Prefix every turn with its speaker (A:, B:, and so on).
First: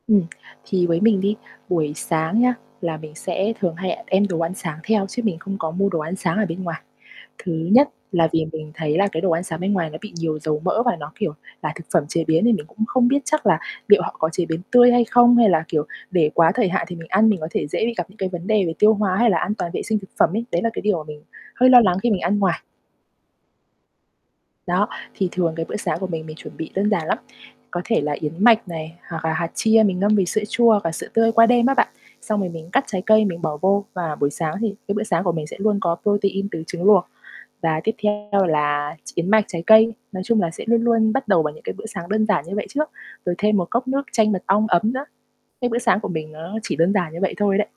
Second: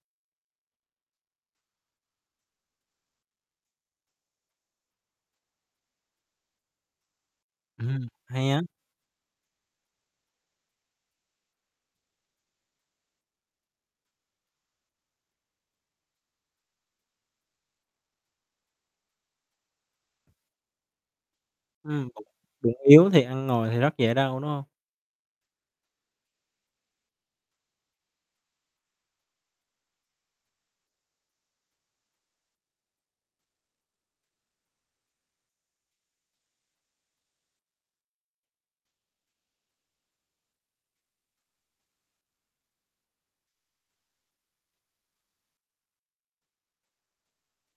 A: Ừm, thì với mình đi buổi sáng nhá là mình sẽ thường hay đem đồ ăn sáng theo chứ mình không có mua đồ ăn sáng ở bên ngoài. Thứ nhất
B: Ừm,
A: là vì
B: hay á.
A: mình thấy là cái đồ ăn sáng bên ngoài nó bị nhiều dầu mỡ và nó, kiểu, là thực phẩm chế biến nên mình cũng không biết chắc là liệu họ có chế biến tươi hay không? Hay là, kiểu, để quá thời hạn thì mình ăn mình có thể dễ bị gặp những cái vấn đề về tiêu hóa hay là an toàn vệ sinh thực phẩm ấy, đấy là cái điều mà mình hơi lo lắng
B: Ừm,
A: khi mình
B: bụng
A: ăn ngoài.
B: bụng yếu thì ăn ngoài thì rất dễ đau, đúng hông?
A: Đó, thì thường cái bữa sáng của mình, mình chuẩn bị đơn giản lắm. Có thể là yến mạch này hoặc là hạt chia mình ngâm với sữa chua hoặc là sữa tươi qua đêm á bạn, xong rồi mình cắt trái cây mình bỏ vô. Và buổi sáng thì cái bữa sáng của mình sẽ luôn có protein từ trứng luộc. Và tiếp theo là yến mạch, trái cây, nói chung là sẽ luôn luôn bắt đầu bằng những cái bữa sáng đơn giản như vậy trước, rồi thêm một cốc nước chanh mật ong ấm nữa. Cái bữa sáng của mình nó chỉ đơn giản như vậy thôi đấy.